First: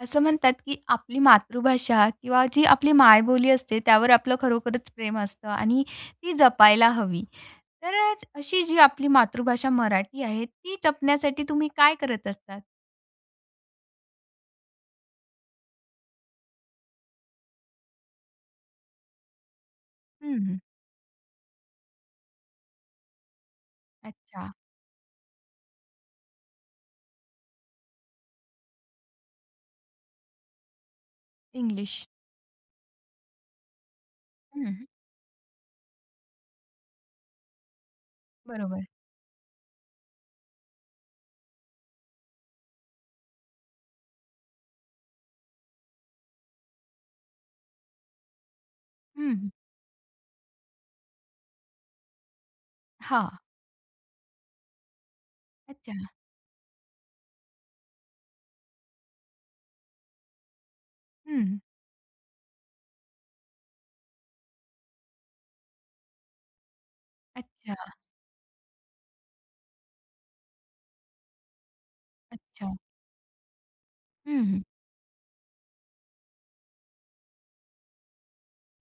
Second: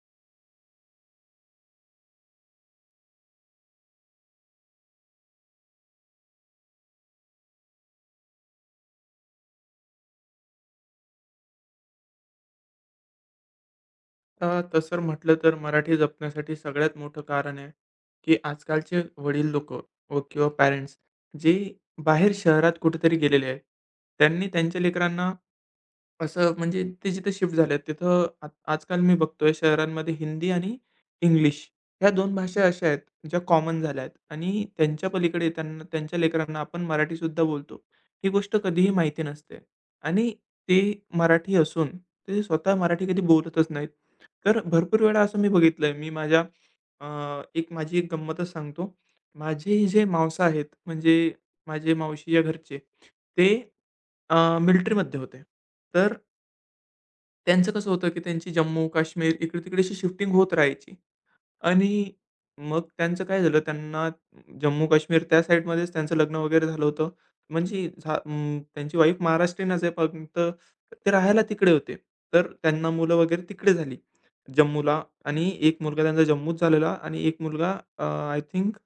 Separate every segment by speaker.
Speaker 1: असं म्हणतात, की आपली मातृभाषा किंवा जी आपली मायबोली असते, त्यावर आपलं खरोखरच प्रेम असतं आणि ती जपायला हवी. तर अ, अशी जी आपली मातृभाषा मराठी आहे, ती जपण्यासाठी तुम्ही काय करत असतात?
Speaker 2: आता तसं म्हटलं तर मराठी जपण्यासाठी सगळ्यात मोठं कारण आहे, की आजकालचे वडील लोकं किंवा
Speaker 1: हं,
Speaker 2: पॅरेंट्स जे बाहेर शहरात कुठेतरी गेलेले आहेत, त्यांनी
Speaker 1: अच्छा.
Speaker 2: त्यांच्या लेकरांना असं म्हणजे ते जिथे शिफ्ट झालेत तिथं आ आजकाल मी बघतोय शहरांमध्ये हिंदी आणि इंग्लिश
Speaker 1: इंग्लिश.
Speaker 2: ह्या दोन भाषा अशा आहेत ज्या कॉमन झाल्या आहेत आणि
Speaker 1: हं.
Speaker 2: त्यांच्या पलीकडे त्यांना त्यांच्या लेकरांना आपण मराठीसुद्धा बोलतो. ही गोष्ट
Speaker 1: बरोबर.
Speaker 2: कधीही माहिती नसते आणि ते मराठी असून ते स्वतः मराठी कधी बोलतच नाहीत. तर भरपूर वेळा असं मी बघितलंय अ, एक माझी एक गंमतच सांगतो.
Speaker 1: हं, हं.
Speaker 2: माझे जे मावसा आहेत म्हणजे माझे मावशीच्या घरचे ते अ, होते.
Speaker 1: अच्छा.
Speaker 2: तर त्यांचं कसं होतं, की त्यांची जम्मू, काश्मीर, इकडे-तिकडे अशी शिफ्टिंग होत राहायची.
Speaker 1: हं.
Speaker 2: आणि मग त्यांचं काय झालं, त्यांना जम्मू-काश्मीर त्या साईडमध्येच त्यांचं लग्न वगैरे झालं होतं.
Speaker 1: अच्छा,
Speaker 2: म्हणजे त्यांची वाईफ महाराष्ट्रीयनच आहे, फक्त ते राहायला तिकडे होते. तर
Speaker 1: अच्छा.
Speaker 2: त्यांना मुलं वगैरे तिकडे झाली,
Speaker 1: हं, हं.
Speaker 2: जम्मूला आणि एक मुलगा त्यांचा जम्मूत झालेला आणि एक मुलगा आय थिंक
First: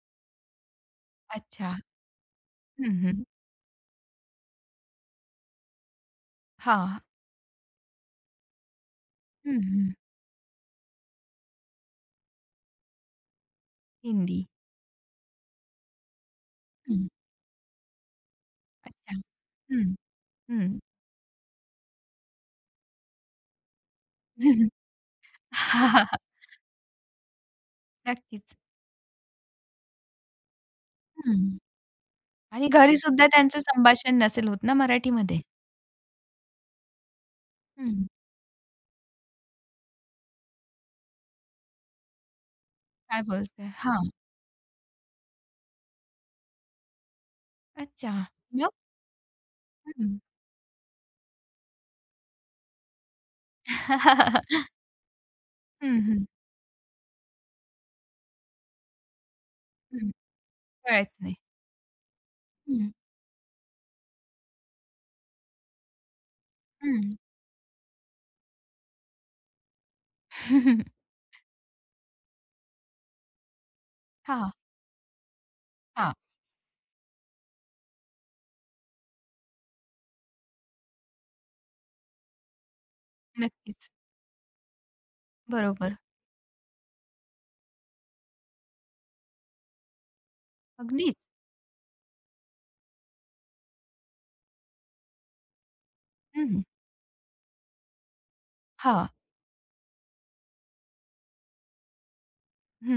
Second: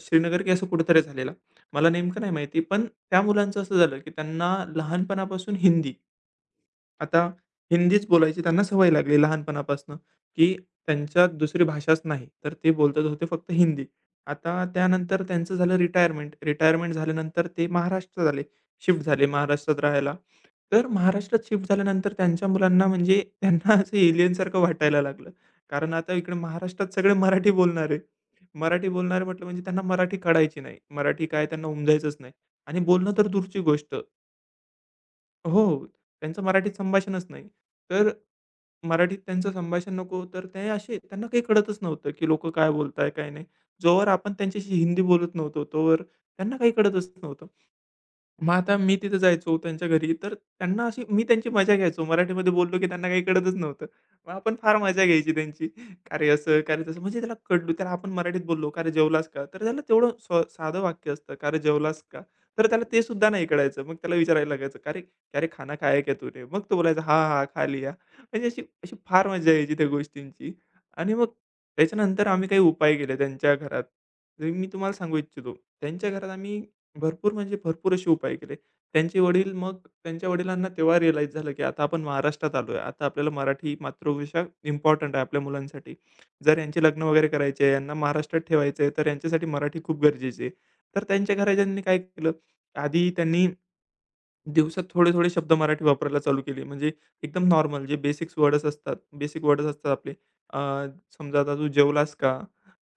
Speaker 2: श्रीनगर की असं कुठेतरी झालेला.
Speaker 1: अच्छा.
Speaker 2: मला नेमकं नाही माहिती. पण
Speaker 1: हं,
Speaker 2: त्या
Speaker 1: हं.
Speaker 2: मुलांचं असं झालं, की त्यांना लहानपणापासून हिंदी
Speaker 1: हां.
Speaker 2: आता हिंदीच बोलायची त्यांना सवय लागली
Speaker 1: हं, हं.
Speaker 2: लहानपणापासून, की त्यांच्यात दुसरी भाषाच नाही. तर ते बोलतच होते फक्त हिंदी.
Speaker 1: हिंदी.
Speaker 2: आता त्यानंतर त्यांचं झालं रिटायरमेंट. रिटायरमेंट
Speaker 1: हं.
Speaker 2: झाल्यानंतर ते महाराष्ट्रात आले, शिफ्ट
Speaker 1: अच्छा.
Speaker 2: झाले महाराष्ट्रात
Speaker 1: हं,
Speaker 2: राहायला.
Speaker 1: हं.
Speaker 2: तर महाराष्ट्रात शिफ्ट झाल्यानंतर त्यांच्या मुलांना म्हणजे त्यांना असं एलियनसारखं वाटायला लागलं. कारण आता इकडे महाराष्ट्रात सगळे मराठी बोलणारे.
Speaker 1: नक्कीच.
Speaker 2: मराठी बोलणारे म्हटलं म्हणजे त्यांना मराठी कळायची नाही. मराठी काय
Speaker 1: हं.
Speaker 2: त्यांना उमजायचंच नाही
Speaker 1: आणि
Speaker 2: आणि
Speaker 1: घरी
Speaker 2: बोलणं तर
Speaker 1: सुद्धा त्यांचं
Speaker 2: दूरची गोष्ट.
Speaker 1: संभाषण नसेल होत ना मराठीमध्ये?
Speaker 2: हो. हो. त्यांचं मराठीत संभाषणच नाही.
Speaker 1: हं.
Speaker 2: तर मराठीत त्यांचं संभाषण नको, तर ते असे त्यांना काही कळतच नव्हतं, की लोकं काय बोलताय,
Speaker 1: काय
Speaker 2: काय नाही.
Speaker 1: बोलताय?
Speaker 2: जोवर
Speaker 1: हां.
Speaker 2: आपण त्यांच्याशी हिंदी बोलत नव्हतो, तोवर त्यांना काही कळतच नव्हतं.
Speaker 1: अच्छा.
Speaker 2: मग
Speaker 1: मग?
Speaker 2: आता मी तिथे जायचो त्यांच्या घरी,
Speaker 1: हं.
Speaker 2: तर त्यांना अशी मी त्यांची मजा घ्यायचो. मराठीमध्ये बोललो की त्यांना काही कळतच नव्हतं. मग आपण फार मजा घ्यायची त्यांची.
Speaker 1: हं,
Speaker 2: "का
Speaker 1: हं,
Speaker 2: रे असं, का रे तसं." म्हणजे त्याला कळलं त्याला आपण मराठीत बोललो, "का रे जेवलास का?" तर त्याला तेवढं
Speaker 1: हं.
Speaker 2: साधं वाक्य
Speaker 1: कळायचं
Speaker 2: असतं,
Speaker 1: नाही.
Speaker 2: "का रे जेवलास का?" तर त्याला
Speaker 1: हं,
Speaker 2: ते सुद्धा नाही कळायचं. मग त्याला विचारायला लागायचं, "का रे, क्या रे खाना खाया क्या तूने?" मग तो बोलायचा,
Speaker 1: हं.
Speaker 2: "हां, हां, खा लिया." म्हणजे अशी अशी फार मजा यायची त्या गोष्टींची. आणि मग त्याच्यानंतर आम्ही काही उपाय केले त्यांच्या घरात. जे
Speaker 1: हां,
Speaker 2: मी तुम्हाला सांगू इच्छितो. त्यांच्या
Speaker 1: हां.
Speaker 2: घरात आम्ही भरपूर म्हणजे भरपूर असे उपाय केले. त्यांचे वडील मग त्यांच्या वडिलांना तेव्हा रिअलाईज झालं, की आता आपण महाराष्ट्रात आलोय. आता आपल्याला मराठी
Speaker 1: नक्कीच.
Speaker 2: मातृभाषा इम्पॉर्टंट आहे आपल्या मुलांसाठी.
Speaker 1: बरोबर.
Speaker 2: जर यांचे लग्न वगैरे करायचे आहे, यांना महाराष्ट्रात ठेवायचं आहे, तर यांच्यासाठी मराठी खूप गरजेची आहे. तर
Speaker 1: अगदीच.
Speaker 2: त्यांच्या घरच्यांनी काय केलं, आधी त्यांनी दिवसात थोडे-थोडे शब्द मराठी वापरायला चालू
Speaker 1: हं.
Speaker 2: केले. म्हणजे एकदम नॉर्मल जे बेसिक्स वर्डच असतात,
Speaker 1: हां.
Speaker 2: बेसिक वर्डच असतात आपले. अ, समजा आता तू जेवलास का?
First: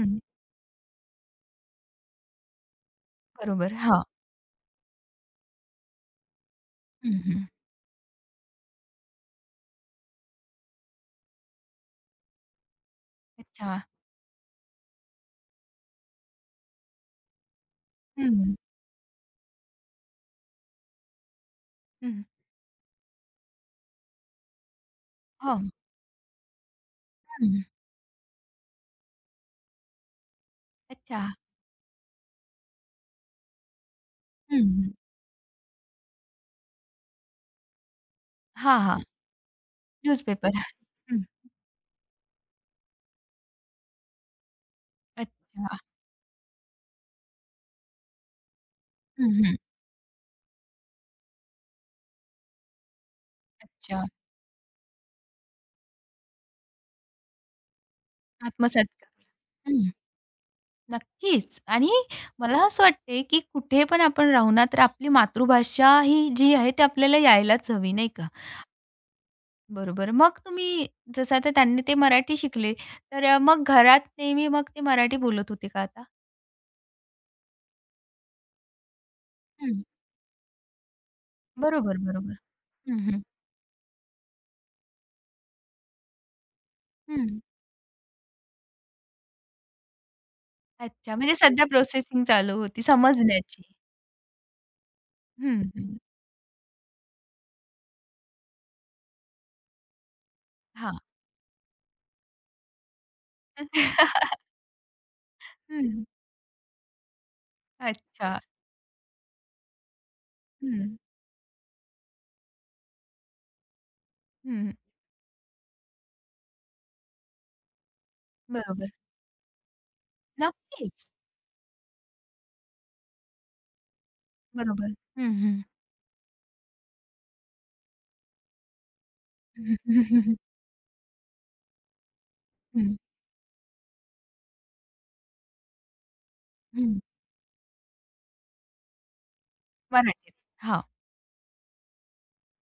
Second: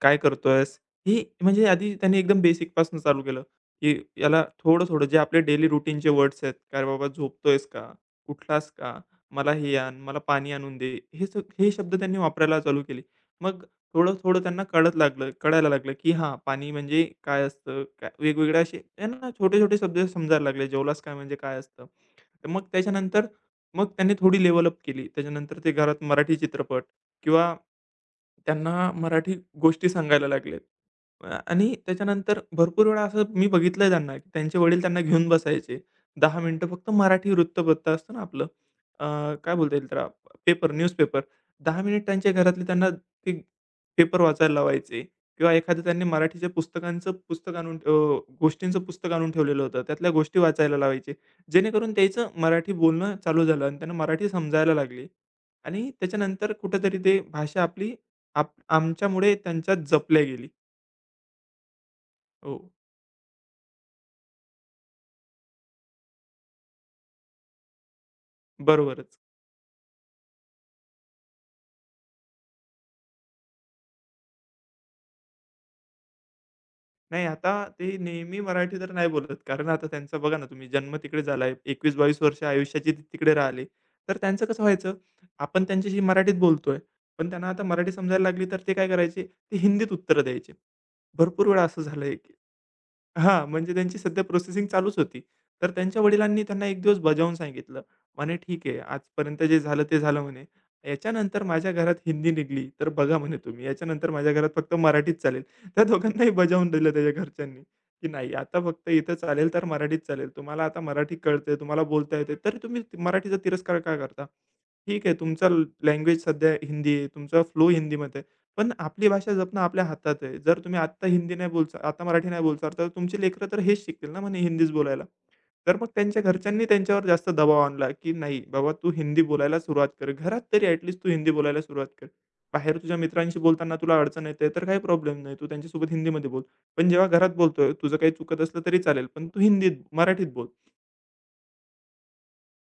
Speaker 2: काय करतोयस? हे म्हणजे आधी त्यांनी एकदम बेसिकपासून चालू केलं,
Speaker 1: बरोबर.
Speaker 2: की
Speaker 1: हां.
Speaker 2: याला थोडं-थोडं जे आपले डेली रूटीनचे वर्ड्स आहेत. "काय बाबा
Speaker 1: हं, हं.
Speaker 2: झोपतोयस का? उठलास का? मला हे आण, मला पाणी आणून दे." हे शब्द त्यांनी वापरायला चालू केले. मग
Speaker 1: अच्छा.
Speaker 2: थोडं-थोडं त्यांना कळत लागलं कळायला लागलं, की हां, पाणी म्हणजे काय असतं? काय
Speaker 1: हं,
Speaker 2: वेगवेगळे असे त्यांना छोटे-छोटे शब्द समजायला लागले. जेवलास काय म्हणजे काय असतं?
Speaker 1: हं.
Speaker 2: तर मग त्याच्यानंतर मग त्यांनी थोडी लेव्हल अप केली. त्याच्यानंतर
Speaker 1: हो.
Speaker 2: ते घरात मराठी चित्रपट किंवा
Speaker 1: हं.
Speaker 2: त्यांना मराठी गोष्टी सांगायला लागलेत.
Speaker 1: अच्छा.
Speaker 2: आणि त्याच्यानंतर भरपूर वेळा असं मी बघितलंय त्यांना, की त्यांचे वडील
Speaker 1: हं.
Speaker 2: त्यांना घेऊन बसायचे. 10 मिनिटं फक्त मराठी वृत्तपत्र असतं ना आपलं,
Speaker 1: हां, हां.
Speaker 2: अ, काय बोलता येईल त्याला?
Speaker 1: न्यूजपेपर.
Speaker 2: Paper, newspaper.
Speaker 1: हं.
Speaker 2: 10 मिनिट त्यांच्या घरातले त्यांना ते पेपर वाचायला लावायचे किंवा
Speaker 1: अच्छा.
Speaker 2: एखादं त्यांनी मराठीच्या पुस्तकांचं पुस्तक आणून, गोष्टींचं पुस्तक आणून
Speaker 1: हं, हं.
Speaker 2: ठेवलेलं होतं. त्यातल्या गोष्टी वाचायला लावायचे. जेणेकरून त्याचं मराठी बोलणं चालू झालं आणि त्यांना
Speaker 1: अच्छा.
Speaker 2: मराठी समजायला लागली आणि त्याच्यानंतर कुठेतरी ते भाषा आपली
Speaker 1: आत्मसात करू.
Speaker 2: आमच्यामुळे त्यांच्यात
Speaker 1: हं.
Speaker 2: जपल्या गेली.
Speaker 1: नक्कीच. आणि
Speaker 2: हो,
Speaker 1: मला असं वाटते, की कुठे पण आपण राहू ना, तर आपली मातृभाषा ही जी आहे ती आपल्याला यायलाच हवी, नाही का?
Speaker 2: बरोबरच.
Speaker 1: बरोबर. मग तुम्ही जसं आता त्यांनी ते मराठी शिकले, मग घरात नेहमी मग ते मराठी बोलत होते का आता?
Speaker 2: नाही आता ते नेहमी मराठी तर नाही बोलत. कारण
Speaker 1: हं.
Speaker 2: आता त्यांचा बघा ना तुम्ही जन्म तिकडे झालाय.
Speaker 1: बरोबर,
Speaker 2: 21-22
Speaker 1: बरोबर.
Speaker 2: वर्ष आयुष्याची
Speaker 1: हं,
Speaker 2: ते
Speaker 1: हं.
Speaker 2: तिकडे राहिले. तर त्यांचं कसं व्हायचं, आपण त्यांच्याशी मराठीत बोलतोय, पण
Speaker 1: हं.
Speaker 2: त्यांना आता मराठी समजायला लागली तर ते काय करायचे, ते हिंदीत उत्तरं द्यायचे.
Speaker 1: अच्छा, म्हणजे
Speaker 2: भरपूर वेळा
Speaker 1: सध्या
Speaker 2: असं झालंय
Speaker 1: प्रोसेसिंग
Speaker 2: की
Speaker 1: चालू होती
Speaker 2: हां,
Speaker 1: समजण्याची.
Speaker 2: म्हणजे त्यांची सध्या प्रोसेसिंग चालूच होती.
Speaker 1: हं,
Speaker 2: तर
Speaker 1: हं.
Speaker 2: त्यांच्या वडिलांनी त्यांना एक दिवस बजावून सांगितलं. म्हणे, "ठीक आहे, आजपर्यंत जे झालं ते झालं" म्हणे.
Speaker 1: हां.
Speaker 2: "याच्यानंतर माझ्या घरात हिंदी निघाली, तर बघा" म्हणे "तुम्ही. याच्यानंतर माझ्या घरात फक्त मराठीच चालेल." त्या
Speaker 1: हं.
Speaker 2: दोघांनाही बजावून दिलं त्याच्या घरच्यांनी, की "नाही,
Speaker 1: अच्छा.
Speaker 2: आता फक्त इथं चालेल तर मराठीच चालेल. तुम्हाला आता
Speaker 1: हं,
Speaker 2: मराठी कळते, तुम्हाला बोलता येते, तरी तुम्ही मराठीचा तिरस्कार का करता?
Speaker 1: हं.
Speaker 2: ठीक आहे, तुमचा लँग्वेज सध्या हिंदी आहे, तुमचा फ्लो हिंदीमध्ये आहे. पण
Speaker 1: बरोबर.
Speaker 2: आपली भाषा जपणं आपल्या हातात आहे. जर तुम्ही आत्ता
Speaker 1: नक्कीच.
Speaker 2: हिंदी नाही बोलचा आता मराठी नाही बोलचाल, तर तुमची लेकरं तर हेच शिकतील ना म्हणे हिंदीच
Speaker 1: बरोबर.
Speaker 2: बोलायला.
Speaker 1: हं, हं.
Speaker 2: तर मग त्यांच्या घरच्यांनी त्यांच्यावर जास्त दबाव आणला, की "नाही बाबा तू हिंदी बोलायला सुरुवात कर. घरात तरी ॲटलीस्ट तू हिंदी बोलायला सुरुवात कर. बाहेर तुझ्या
Speaker 1: हं,
Speaker 2: मित्रांशी बोलताना तुला अडचण येते तर काही प्रॉब्लेम नाही. तू त्यांच्यासोबत हिंदीमध्ये बोल. पण
Speaker 1: हं.
Speaker 2: जेव्हा घरात बोलतोय तुझं काही चुकत असलं तरी चालेल, पण तू हिंदीत मराठीत
Speaker 1: मराठीत.
Speaker 2: बोल."
Speaker 1: हां.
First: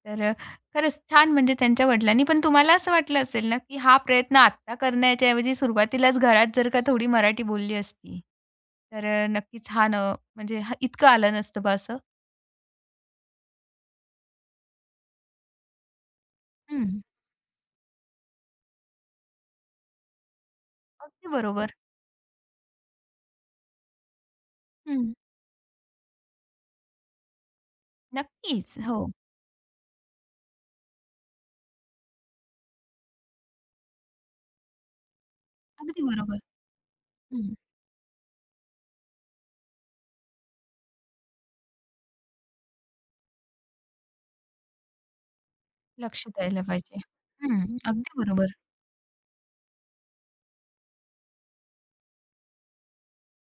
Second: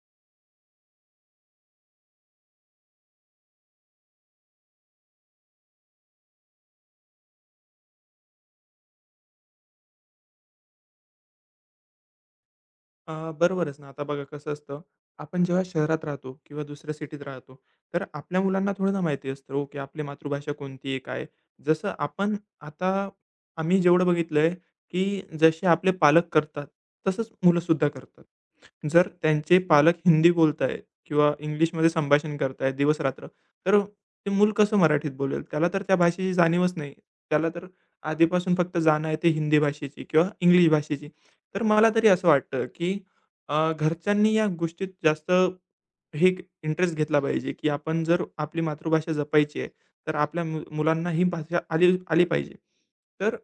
Speaker 1: तर अ, खरंच छान म्हणजे त्यांच्या वडिलांनी पण तुम्हाला असं वाटलं असेल ना, की हा प्रयत्न आत्ता करण्याच्या ऐवजी सुरुवातीलाच घरात जर का थोडी मराठी बोलली असती, नक्कीच हा न म्हणजे हा इतकं आलं नसतं बा असं.
Speaker 2: बरोबरच ना. आता बघा कसं असतं, आपण जेव्हा शहरात राहतो किंवा
Speaker 1: हं.
Speaker 2: दुसऱ्या सिटीत राहतो, तर आपल्या मुलांना थोडं ना माहिती असतं हो, की आपली मातृभाषा कोणती आहे, काय आहे?
Speaker 1: अगदी बरोबर.
Speaker 2: जसं आपण आता आम्ही जेवढं बघितलंय, की
Speaker 1: हं.
Speaker 2: जसे आपले पालक करतात, तसंच मुलंसुद्धा करतात.
Speaker 1: नक्कीच. हो,
Speaker 2: जर त्यांचे पालक हिंदी बोलतायत किंवा इंग्लिशमध्ये संभाषण करतायत दिवस-रात्र, तर ते मूल कसं मराठीत बोलेल? त्याला तर त्या
Speaker 1: अगदी
Speaker 2: भाषेची
Speaker 1: बरोबर.
Speaker 2: जाणीवच नाही. त्याला
Speaker 1: हं.
Speaker 2: तर आधीपासून फक्त जाण आहे ते हिंदी भाषेची किंवा इंग्लिश भाषेची. तर मला तरी असं वाटतं, की घरच्यांनी या गोष्टीत जास्त
Speaker 1: लक्ष
Speaker 2: हे
Speaker 1: द्यायला
Speaker 2: इंटरेस्ट
Speaker 1: पाहिजे.
Speaker 2: घेतला पाहिजे,
Speaker 1: हं,
Speaker 2: की आपण
Speaker 1: अगदी
Speaker 2: जर
Speaker 1: बरोबर.
Speaker 2: आपली मातृभाषा जपायची आहे, तर आपल्या मुलांना ही भाषा आली आली पाहिजे. तर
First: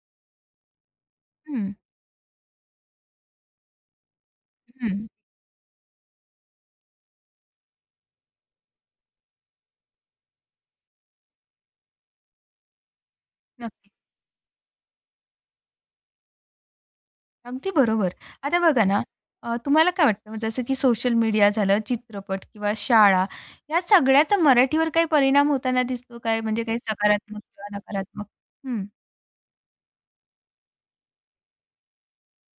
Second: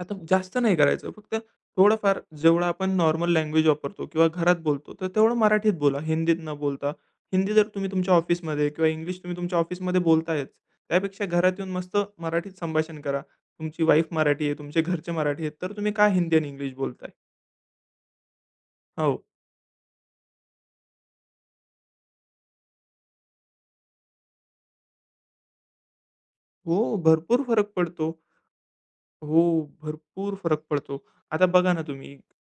Speaker 2: आता जास्त नाही करायचं, फक्त
Speaker 1: हं,
Speaker 2: थोडंफार जेवढं आपण नॉर्मल लँग्वेज वापरतो किंवा घरात बोलतो,
Speaker 1: हं.
Speaker 2: तर तेवढं मराठीत बोला, हिंदीत न बोलता. हिंदी जर तुम्ही तुमच्या ऑफिसमध्ये किंवा इंग्लिश तुम्ही तुमच्या ऑफिसमध्ये बोलतायच, त्यापेक्षा घरात येऊन मस्त मराठीत संभाषण करा. तुमची
Speaker 1: नक्की.
Speaker 2: वाईफ मराठी आहे, तुमचे घरचे मराठी आहेत, तर तुम्ही का हिंदी आणि इंग्लिश बोलताय?
Speaker 1: अगदी बरोबर. आता बघा ना,
Speaker 2: हो.
Speaker 1: तुम्हाला काय वाटतं जसं की सोशल मीडिया झालं, चित्रपट किंवा शाळा या सगळ्याचा मराठीवर काही परिणाम होताना दिसतो काय? म्हणजे
Speaker 2: हो,
Speaker 1: काही सकारात्मक
Speaker 2: भरपूर फरक
Speaker 1: किंवा
Speaker 2: पडतो.
Speaker 1: नकारात्मक? हं,
Speaker 2: हो, भरपूर फरक पडतो. आता बघा ना तुम्ही,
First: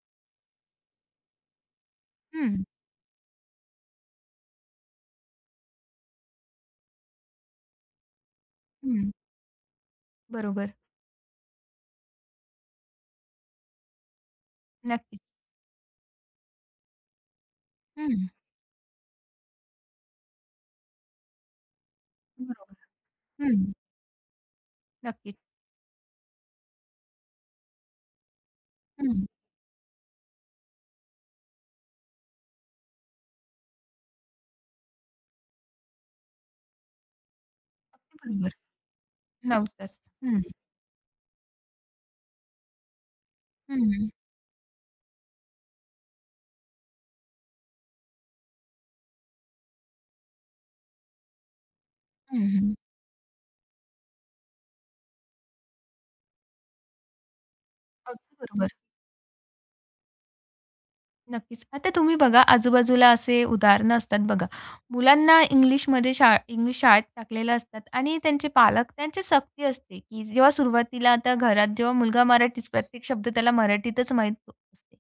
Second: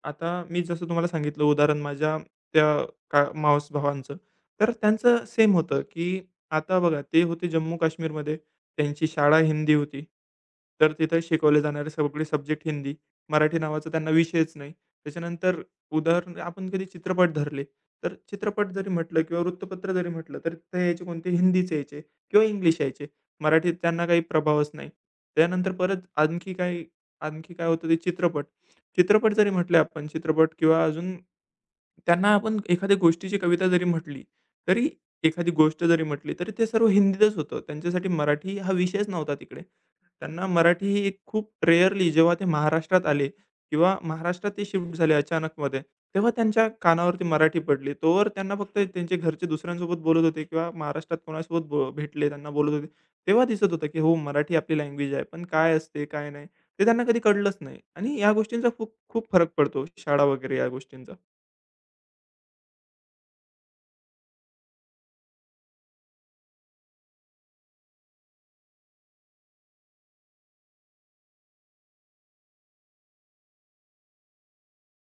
Speaker 2: आता मी जसं तुम्हाला सांगितलं उदाहरण माझ्या
Speaker 1: हं,
Speaker 2: त्या का मावस-भावांचं, तर त्यांचं सेम होतं, की आता बघा ते होते जम्मू-काश्मीरमध्ये. त्यांची
Speaker 1: हं.
Speaker 2: शाळा हिंदी होती.
Speaker 1: बरोबर.
Speaker 2: तर तिथं शिकवले जाणारे सगळे सब्जेक्ट हिंदी. मराठी नावाचा त्यांना विषयच नाही.
Speaker 1: नक्कीच.
Speaker 2: त्याच्यानंतर उदाहरण आपण कधी चित्रपट धरले, तर
Speaker 1: हं,
Speaker 2: चित्रपट जरी म्हटलं किंवा वृत्तपत्र जरी म्हटलं, तर ते यायचे कोणते हिंदीचे यायचे किंवा इंग्लिश
Speaker 1: बरोबर.
Speaker 2: यायचे. मराठीत
Speaker 1: हं,
Speaker 2: त्यांना काही प्रभावच नाही.
Speaker 1: नक्कीच.
Speaker 2: त्यानंतर परत आणखी काय होतं ते चित्रपट.
Speaker 1: हं,
Speaker 2: चित्रपट जरी म्हटले आपण चित्रपट किंवा अजून त्यांना आपण एखाद्या गोष्टीची कविता जरी म्हटली, तरी एखादी गोष्ट जरी म्हटली, तरी ते सर्व हिंदीतच होतं. त्यांच्यासाठी
Speaker 1: बरोबर.
Speaker 2: मराठी हा विषयच नव्हता तिकडे.
Speaker 1: नव्हताच. हं,
Speaker 2: त्यांना मराठी ही एक खूप रेअरली जेव्हा ते महाराष्ट्रात आले किंवा
Speaker 1: हं,
Speaker 2: महाराष्ट्रात ते शिफ्ट झाले अचानकमध्ये, तेव्हा त्यांच्या कानावरती मराठी पडली. तोवर त्यांना फक्त त्यांचे घरचे दुसऱ्यांसोबत बोलत होते किंवा महाराष्ट्रात कोणासोबत भेटले
Speaker 1: हं,
Speaker 2: त्यांना बोलत
Speaker 1: हं.
Speaker 2: होते. तेव्हा दिसत होतं, की हो मराठी आपली लँग्वेज आहे. पण काय असते, काय नाही, ते त्यांना कधी कळलंच नाही आणि या
Speaker 1: अगदी
Speaker 2: गोष्टींचा
Speaker 1: बरोबर.
Speaker 2: खूप खूप फरक पडतो शाळा वगैरे या गोष्टींचा.
Speaker 1: नक्कीच. आता तुम्ही बघा आजूबाजूला असे उदाहरणं असतात बघा. मुलांना इंग्लिशमध्ये शाळा इंग्लिश शाळेत टाकलेलं असतात आणि त्यांचे पालक त्यांची सक्ती असते, की जेव्हा सुरुवातीला आता घरात जेव्हा मुलगा मराठीच प्रत्येक शब्द त्याला मराठीतच माहीत असते.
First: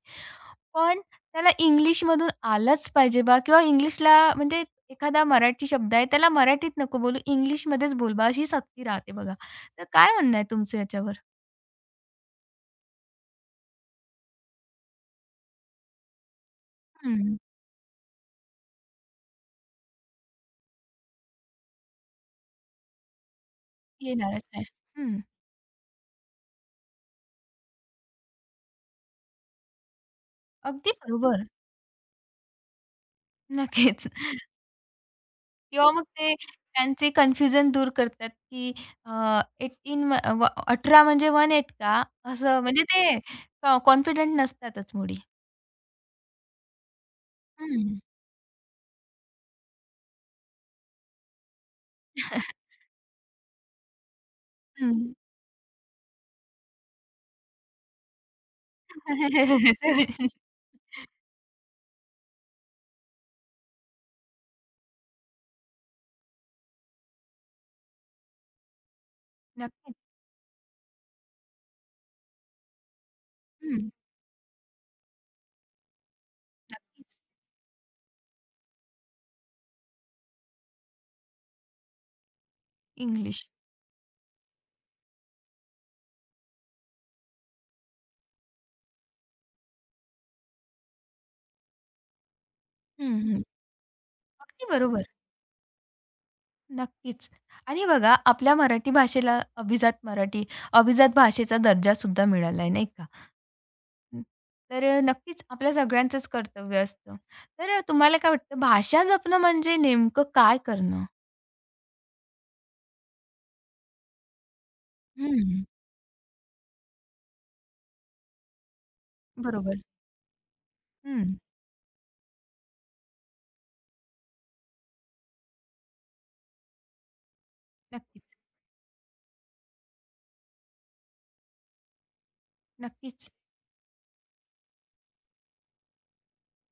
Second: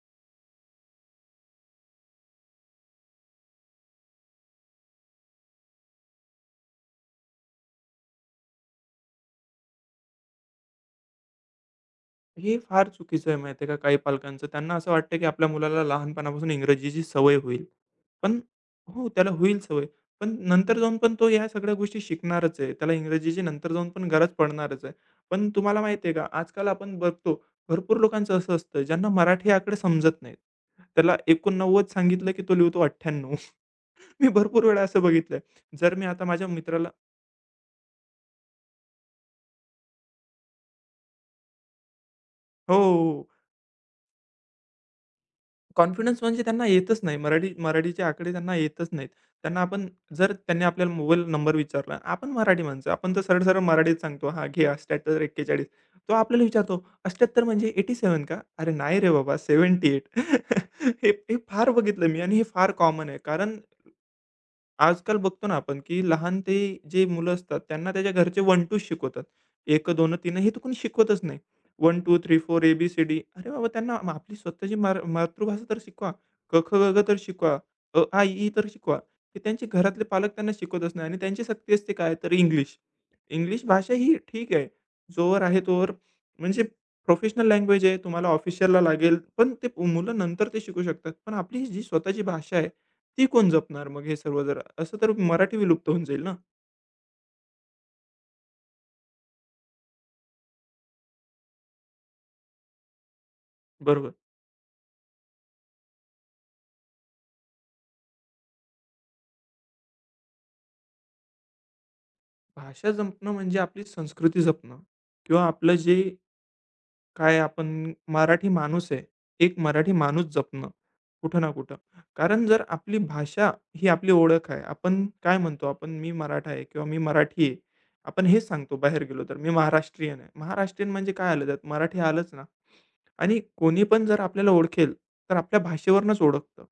Speaker 1: पण त्याला इंग्लिशमधून आलाच पाहिजे बा किंवा इंग्लिशला म्हणजे एखादा मराठी शब्द आहे त्याला मराठीत नको बोलू, इंग्लिशमध्येच बोल अशी सक्ती राहते बघा. तर काय म्हणणं आहे तुमचं याच्यावर?
Speaker 2: हे फार चुकीचं आहे माहिती आहे का काही पालकांचं. त्यांना असं वाटतं, की आपल्या मुलाला लहानपणापासून इंग्रजीची सवय
Speaker 1: हं.
Speaker 2: होईल. पण हो, त्याला होईल सवय. पण नंतर जाऊन पण तो ह्या सगळ्या गोष्टी शिकणारच आहे. त्याला इंग्रजीची नंतर जाऊन पण गरज
Speaker 1: येणारच आहे.
Speaker 2: पडणारच आहे.
Speaker 1: हं.
Speaker 2: पण तुम्हाला माहिती आहे का, आजकाल आपण बघतो भरपूर लोकांचं असं असतं ज्यांना मराठी आकडे समजत नाहीत.
Speaker 1: अगदी
Speaker 2: त्याला
Speaker 1: बरोबर.
Speaker 2: 89 सांगितलं, की तो लिहितो 98.
Speaker 1: नक्कीच.
Speaker 2: मी भरपूर वेळा असं बघितलंय.
Speaker 1: किंवा
Speaker 2: जर
Speaker 1: मग
Speaker 2: मी आता
Speaker 1: ते
Speaker 2: माझ्या मित्राला
Speaker 1: त्यांचे कन्फ्युजन दूर करतात, की अ, 18 म्हणजे 18 का? असं
Speaker 2: हो,
Speaker 1: म्हणजे
Speaker 2: हो.
Speaker 1: ते
Speaker 2: हो.
Speaker 1: अ, कॉन्फिडंट नसतातच मुली.
Speaker 2: कॉन्फिडन्स म्हणजे त्यांना येतच नाही.
Speaker 1: हं.
Speaker 2: मराठीचे आकडे त्यांना येतच नाहीत. त्यांना आपण जर त्यांनी आपल्याला मोबाईल नंबर विचारला, आपण मराठी माणसं, आपण तर सरळ-सरळ मराठीत सांगतो, "हां, घे
Speaker 1: हं.
Speaker 2: 78-41." तो आपल्याला विचारतो, "78 म्हणजे 87 का?" "अरे नाही रे बाबा, 78." हे हे फार बघितलं मी आणि हे फार कॉमन आहे. कारण आजकाल बघतो ना आपण, की लहान ते जे मुलं असतात, त्यांना त्याच्या घरचे 1-2च शिकवतात. एक
Speaker 1: नक्कीच.
Speaker 2: दोन तीन हे तर कोणी शिकवतच नाही. 1, 2, 3, 4 ए-बी-सी-डी. अरे बाबा,
Speaker 1: हं.
Speaker 2: त्यांना आपली स्वतःची मातृभाषा तर शिकवा. क, ख, ग,
Speaker 1: नक्कीच.
Speaker 2: घ तर शिकवा. अ, आ, इ, ई तर शिकवा. ते त्यांचे घरातले पालक त्यांना शिकवतच नाही आणि त्यांची सक्ती असते काय तर इंग्लिश.
Speaker 1: इंग्लिश.
Speaker 2: इंग्लिश भाषा ही ठीक आहे. जोवर आहे तोवर म्हणजे प्रोफेशनल लँग्वेज आहे, तुम्हाला ऑफिशियलला लागेल, पण ते मुलं नंतर ते शिकू शकतात. पण आपली जी स्वतःची भाषा आहे,
Speaker 1: हं,
Speaker 2: ती
Speaker 1: हं.
Speaker 2: कोण जपणार मग हे सर्व जरा?
Speaker 1: अगदी
Speaker 2: असं तर
Speaker 1: बरोबर.
Speaker 2: मराठी विलुप्त होऊन जाईल ना.
Speaker 1: नक्कीच. आणि बघा आपल्या मराठी भाषेला अभिजात मराठी, अभिजात भाषेचा दर्जासुद्धा मिळाला आहे, नाही का?
Speaker 2: बरोबर.
Speaker 1: हं. नक्कीच आपल्या सगळ्यांचंच कर्तव्य असतं. तुम्हाला काय वाटतं भाषा जपणं म्हणजे नेमकं काय करणं?
Speaker 2: भाषा जपणं म्हणजे आपली संस्कृती जपणं किंवा
Speaker 1: हं.
Speaker 2: आपलं जे काय आपण मराठी माणूस आहे, एक
Speaker 1: बरोबर.
Speaker 2: मराठी माणूस जपणं
Speaker 1: हं.
Speaker 2: कुठं ना कुठं. कारण जर आपली भाषा ही आपली ओळख आहे. आपण काय म्हणतो आपण मी मराठा आहे किंवा मी मराठी आहे. आपण
Speaker 1: नक्कीच,
Speaker 2: हेच सांगतो बाहेर गेलो तर, मी महाराष्ट्रीयन आहे. महाराष्ट्रीयन म्हणजे काय आलं त्यात? मराठी आलंच ना.
Speaker 1: नक्कीच.
Speaker 2: आणि कोणी पण जर आपल्याला ओळखेल, तर आपल्या भाषेवरूनच ओळखतं.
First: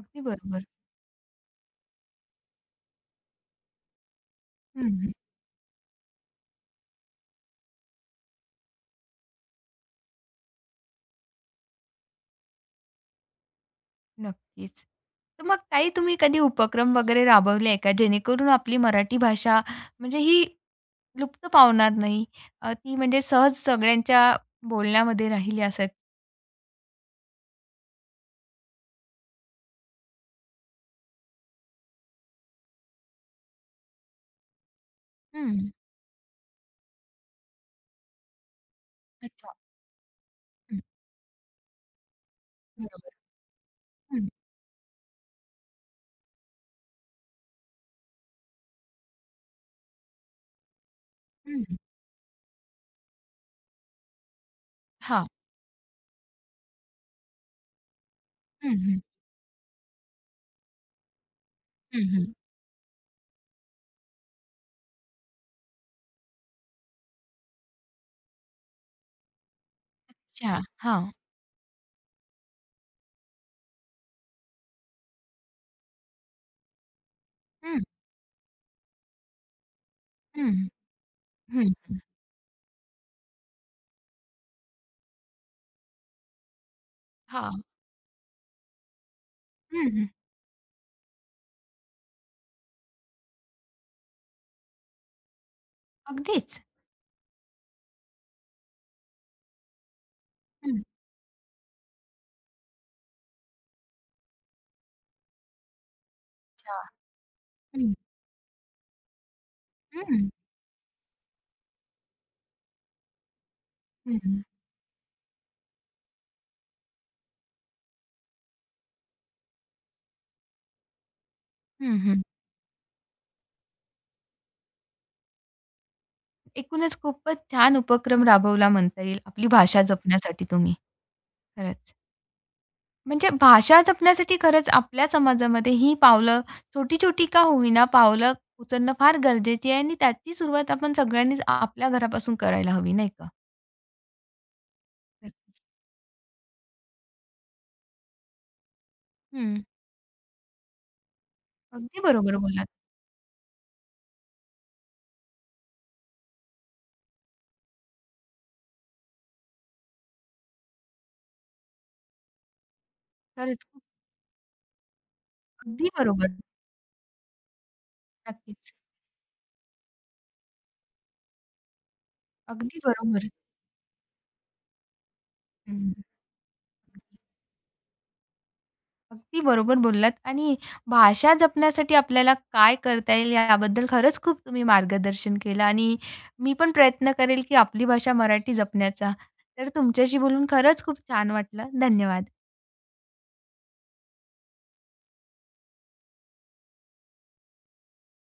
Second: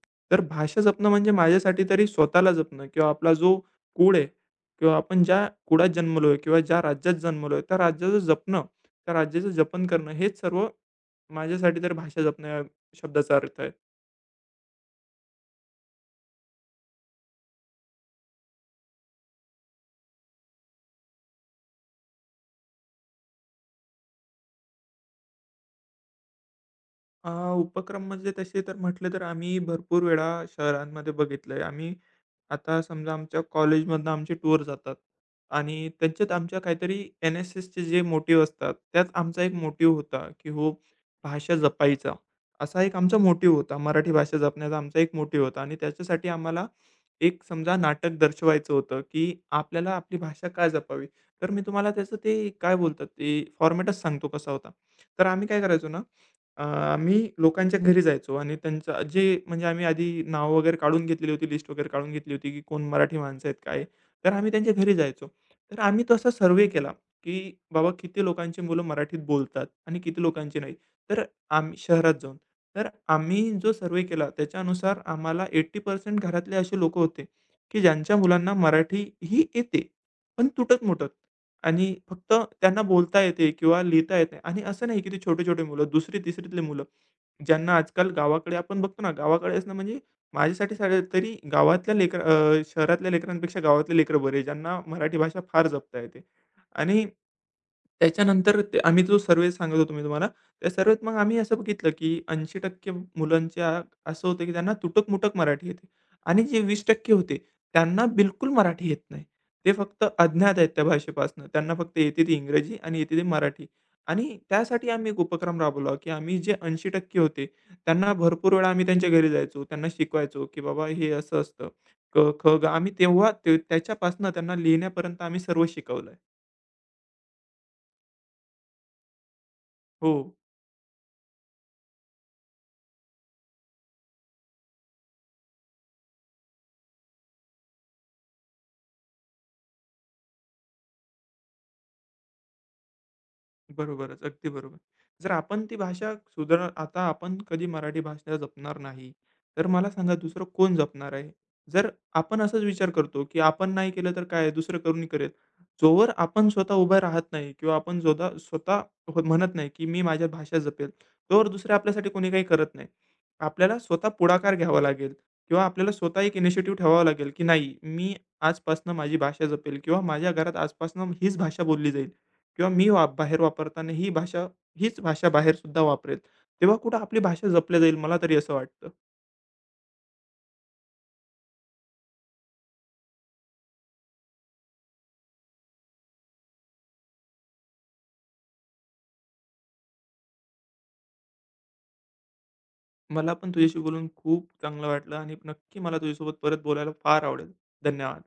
Speaker 1: अगदी
Speaker 2: तर
Speaker 1: बरोबर.
Speaker 2: भाषा जपणं म्हणजे माझ्यासाठी तरी स्वतःला जपणं किंवा आपला जो कूळ आहे
Speaker 1: हं,
Speaker 2: किंवा
Speaker 1: हं.
Speaker 2: आपण ज्या कुळात जन्मलोय किंवा ज्या राज्यात जन्मलोय, त्या राज्याचं जपणं, त्या राज्याचं जतन करणं हेच सर्व माझ्यासाठी तर भाषा जपणं या शब्दाचा अर्थ आहे.
Speaker 1: नक्कीच. तर मग काही तुम्ही कधी उपक्रम वगैरे राबवले आहे का? जेणेकरून आपली मराठी भाषा म्हणजे ही लुप्त पावणार नाही. ती म्हणजे सहज सगळ्यांच्या बोलण्यामध्ये राहील यासाठी?
Speaker 2: अ, उपक्रम म्हणजे तसे तर म्हटले तर आम्ही भरपूर वेळा शहरांमध्ये बघितलंय. आम्ही आता समजा आमच्या कॉलेजमधनं आमचे टूर जातात
Speaker 1: हं.
Speaker 2: आणि त्यांच्यात आमच्या काहीतरी एन-एस-एसचे जे मोटिव्ह असतात, त्यात आमचा
Speaker 1: अच्छा.
Speaker 2: एक मोटिव्ह होता, की हो
Speaker 1: हं.
Speaker 2: भाषा जपायचा. असा एक
Speaker 1: बरोबर.
Speaker 2: आमचा मोटिव्ह होता. मराठी
Speaker 1: हं,
Speaker 2: भाषा जपण्याचा आमचा एक मोटिव्ह होता आणि त्याच्यासाठी आम्हाला एक समजा नाटक दर्शवायचं होतं, की आपल्याला आपली भाषा का जपावी? तर मी
Speaker 1: हं.
Speaker 2: तुम्हाला त्याचं ते काय बोलतात ते फॉर्मॅटच सांगतो कसा होता. तर
Speaker 1: हां.
Speaker 2: आम्ही काय करायचो ना आम्ही लोकांच्या घरी जायचो आणि
Speaker 1: हं, हं.
Speaker 2: त्यांचं जे म्हणजे आम्ही आधी नावं वगैरे काढून घेतलेली होती, लिस्ट वगैरे
Speaker 1: हं,
Speaker 2: काढून
Speaker 1: हं.
Speaker 2: घेतली होती, की कोण मराठी माणसं आहेत, काय आहे. तर आम्ही त्यांच्या घरी जायचो. तर आम्ही तसा सर्व्हे केला, की बाबा किती लोकांची मुलं मराठीत बोलतात आणि किती लोकांची
Speaker 1: अच्छा.
Speaker 2: नाही.
Speaker 1: हां.
Speaker 2: तर आम्ही शहरात जाऊन. तर आम्ही जो सर्व्हे केला त्याच्यानुसार आम्हाला 80% घरातले असे लोकं होते, की
Speaker 1: हं,
Speaker 2: ज्यांच्या मुलांना मराठी ही येते, पण
Speaker 1: हं.
Speaker 2: तुटक-मुटक.
Speaker 1: हं.
Speaker 2: आणि फक्त त्यांना बोलता येते किंवा लिहिता येते आणि असं नाही की ते छोटे-छोटे मुलं 2री-तिसरीतले मुलं,
Speaker 1: हां.
Speaker 2: ज्यांना आजकाल गावाकडे आपण बघतो ना, गावाकडे असणं
Speaker 1: हं,
Speaker 2: म्हणजे
Speaker 1: हं.
Speaker 2: माझ्यासाठी साडे तरी शहरातल्या लेकरांपेक्षा गावातले लेकरं बरे, ज्यांना मराठी भाषा फार जपता येते
Speaker 1: अगदीच.
Speaker 2: आणि त्याच्यानंतर ते आम्ही जो सर्व्हे सांगत होतो मी तुम्हाला, त्या
Speaker 1: हं.
Speaker 2: सर्व्हेत मग आम्ही असं बघितलं, की 80% मुलांच्या असं होतं, की त्यांना तुटक-मुटक मराठी येते आणि जे
Speaker 1: अच्छा.
Speaker 2: 20% होते,
Speaker 1: हं.
Speaker 2: त्यांना बिलकुल मराठी येत नाही. ते फक्त
Speaker 1: हं.
Speaker 2: अज्ञात आहेत त्या भाषेपासून. त्यांना फक्त येते ती इंग्रजी आणि येते ती मराठी आणि
Speaker 1: हं.
Speaker 2: त्यासाठी आम्ही एक उपक्रम राबवला, की आम्ही जे 80% होते, त्यांना भरपूर वेळा आम्ही त्यांच्या घरी जायचो, त्यांना शिकवायचो, की बाबा हे असं असतं,
Speaker 1: हं, हं.
Speaker 2: क, ख, ग. आम्ही तेव्हा ते त्याच्यापासून त्यांना लिहिण्यापर्यंत आम्ही सर्व शिकवलंय.
Speaker 1: एकूणच खूपच छान उपक्रम राबवला म्हणता येईल आपली भाषा
Speaker 2: हो.
Speaker 1: जपण्यासाठी तुम्ही. खरंच. म्हणजे भाषा जपण्यासाठी खरंच आपल्या समाजामध्ये ही पावलं छोटी-छोटी का होईना पावलं उचलणं फार गरजेची आहे आणि त्याची सुरुवात आपण सगळ्यांनीच आपल्या घरापासून करायला हवी, नाही का?
Speaker 2: बरोबरच. अगदी बरोबर. जर आपण
Speaker 1: नक्कीच.
Speaker 2: ती भाषा सुधार आता आपण कधी मराठी भाषा जपणार नाही,
Speaker 1: हं.
Speaker 2: तर मला सांगा दुसरं कोण जपणार आहे? जर
Speaker 1: अगदी बरोबर
Speaker 2: आपण असाच
Speaker 1: बोललात.
Speaker 2: विचार करतो, की आपण नाही केलं तर काय आहे, दुसरं कोणी करेल. जोवर आपण स्वतः उभा राहत नाही किंवा आपण स्वतः म्हणत नाही, की मी माझ्या भाषा जपेल, तोवर दुसरे आपल्यासाठी कोणी काही करत नाही.
Speaker 1: खरंच
Speaker 2: आपल्याला
Speaker 1: खूप
Speaker 2: स्वतः पुढाकार घ्यावा लागेल किंवा आपल्याला
Speaker 1: अगदी
Speaker 2: स्वतः
Speaker 1: बरोबर.
Speaker 2: एक इनिशिएटिव्ह ठेवावा लागेल, की नाही, मी
Speaker 1: नक्कीच.
Speaker 2: आजपासनं माझी भाषा जपेल किंवा माझ्या घरात आजपासनं हीच भाषा बोलली जाईल. किंवा
Speaker 1: अगदी
Speaker 2: मी
Speaker 1: बरोबर.
Speaker 2: बाहेर वापरताना ही भाषा हीच भाषा बाहेर सुद्धा
Speaker 1: हं.
Speaker 2: वापरेल. तेव्हा कुठं आपली भाषा जपल्या जाईल मला तरी असं वाटतं.
Speaker 1: अगदी बरोबर बोललात आणि भाषा जपण्यासाठी आपल्याला काय करता येईल याबद्दल खरंच खूप तुम्ही मार्गदर्शन केलं आणि मी पण प्रयत्न करेल की आपली भाषा मराठी जपण्याचा. तर तुमच्याशी बोलून खरंच खूप छान वाटलं. धन्यवाद.
Speaker 2: मला पण तुझ्याशी बोलून खूप चांगलं वाटलं आणि नक्की मला तुझ्यासोबत परत बोलायला फार आवडेल. धन्यवाद.